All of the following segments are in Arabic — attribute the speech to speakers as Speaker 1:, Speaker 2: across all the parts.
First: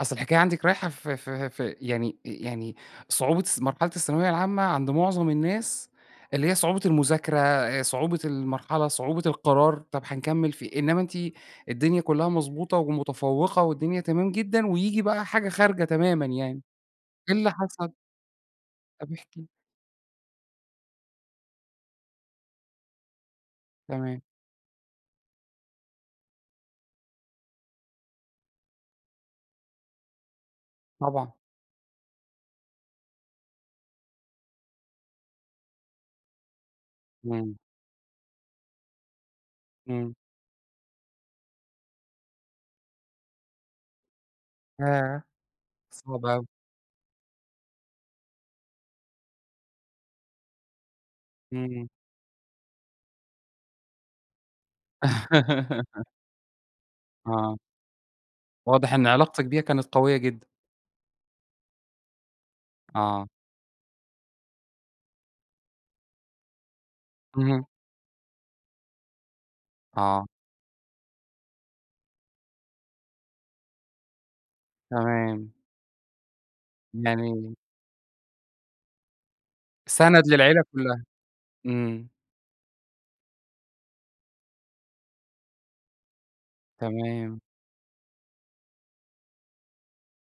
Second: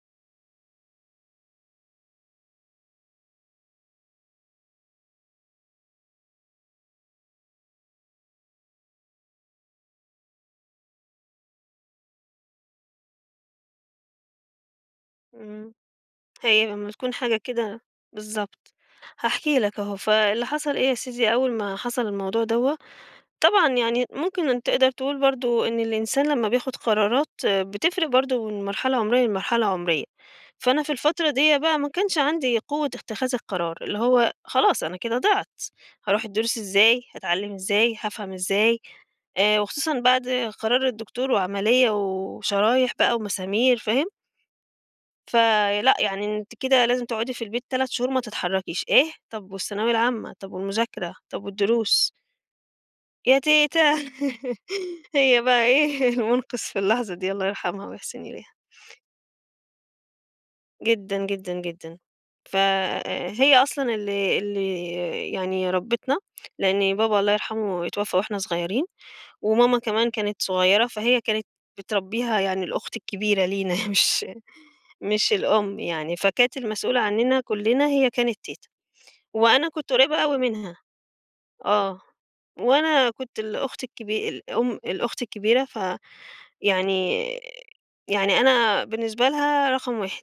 Speaker 1: أصل الحكاية عندِك رايحة في في في يعني يعني صعوبة الث مرحلة الثانوية العامة عند مُعظم الناس اللي هي صعوبة المذاكرة، صعوبة المرحلة، صعوبة القرار، طب هنكمّل في إيه؟ إنّما أنتِ الدنيا كُلّها مظبوطة ومتفوّقة والدنيا تمام جدًا وييجي بقى حاجة
Speaker 2: إمم.
Speaker 1: خارجة تمامًا يعني،
Speaker 2: هي لمّا تكون
Speaker 1: إيه
Speaker 2: حاجة
Speaker 1: اللي
Speaker 2: كده
Speaker 1: حصل؟
Speaker 2: بالضبط.
Speaker 1: طب احكي
Speaker 2: هاحكي لك أهو، فاللي حصل إيه يا سيدي؟ أول ما حصل الموضوع دوّة، طبعًا يعني
Speaker 1: تمام.
Speaker 2: ممكن أنت تقدر تقول برضه إن الإنسان لمّا بياخُد قرارات بتفرق برضه من مرحلة عُمرية، لمرحلة عُمرية. فأنا في الفترة
Speaker 1: طبعًا.
Speaker 2: ديّة بقى ما كانش عندي قوة اتِّخاذ القرار، اللي هو خلاص، أنا كده ضِعت، هاروح الدروس إزاي، هاتعلّم
Speaker 1: إمم.
Speaker 2: إزاي، هافهم إزاي. آآ وخصوصًا
Speaker 1: إمم.
Speaker 2: بعد قرار الدكتور وعملية و وشرايح بقى ومسامير فاهم؟
Speaker 1: ياه!
Speaker 2: فلأ،
Speaker 1: صعبة
Speaker 2: يعني
Speaker 1: أوي.
Speaker 2: أنتِ كده لازم تقعُدي في البيت 3 شهور ما تتحرّكيش. إيه؟! طب والثانوية العامة، طب والمذاكرة، طب
Speaker 1: إمم.
Speaker 2: والدروس؟ يا تيتة، هي بقى إيه، المُنقِذ في اللحظة دي، الله
Speaker 1: آه.
Speaker 2: يرحمها ويِحسِن إليها.
Speaker 1: واضح إن علاقتِك بيها كانت قوية جدًا.
Speaker 2: جدًا، جدًا، جدًا. ف
Speaker 1: آه.
Speaker 2: آآ هي أصلًا اللي اللي يعني ربِّتنا، لإن بابا الله
Speaker 1: اهم.
Speaker 2: يرحمه اتوفّى وإحنا صغيرين وماما كمان
Speaker 1: آه.
Speaker 2: كانت صغيرة، فهي كانت بتربّيها يعني الأخت الكبيرة لينا مش مش
Speaker 1: تمام.
Speaker 2: الأم يعني، فكانت المسؤولة عنّنا
Speaker 1: يعني
Speaker 2: كُلّنا هي كانت تيتة. وأنا كنت قريّبة
Speaker 1: سَنَد
Speaker 2: أوي
Speaker 1: للعيلة
Speaker 2: منها
Speaker 1: كُلّها.
Speaker 2: آه.
Speaker 1: إمم.
Speaker 2: وأنا كنت الأخت الكبي الأم الأخت الكبيرة ف يعني
Speaker 1: تمام.
Speaker 2: يعني أنا بالنسبة لها رقم 1.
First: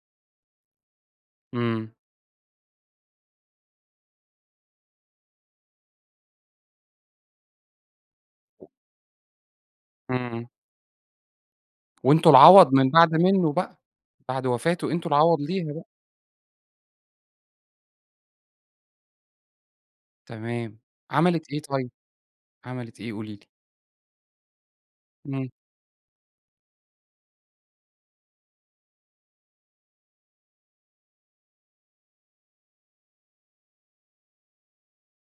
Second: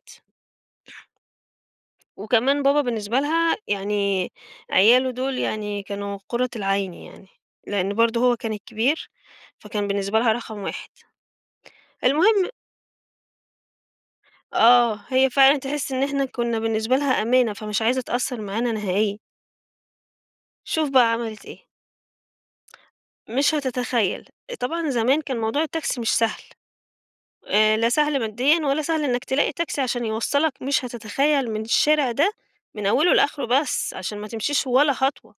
Speaker 1: إمم.
Speaker 2: وكمان بابا بالنسبة لها يعني عياله دول يعني كانوا قُرّة العين يعني، لإن برضه هو كان
Speaker 1: [unintelligible]
Speaker 2: الكبير، فكان بالنسبة لها
Speaker 1: إمم.
Speaker 2: رقم 1.
Speaker 1: وأنتم
Speaker 2: المهم
Speaker 1: العَوَض من بعد منّه بقى، بعد وفاته
Speaker 2: آه.
Speaker 1: أنتم
Speaker 2: هي
Speaker 1: العَوَض
Speaker 2: فعلًا
Speaker 1: ليها بقى.
Speaker 2: تحِس إن إحنا كُنّا بالنسبة لها أمانة، فمش عايزة تأثّر معانا نهائيًا.
Speaker 1: تمام.
Speaker 2: شوف بقى عملت
Speaker 1: عملتِ إيه
Speaker 2: إيه.
Speaker 1: طيب؟ عملت إيه قولي لي؟
Speaker 2: مش هتتخيّل. طبعًا زمان كان
Speaker 1: إمم.
Speaker 2: موضوع التاكسي مش سهل، آآ لا سهل ماديًا ولا سهل إنّك تلاقي تاكسي عشان يوصّلك، مش هتتخيّل من الشارع ده من أوله لآخره بس عشان ما تمشيش ولا خطوة.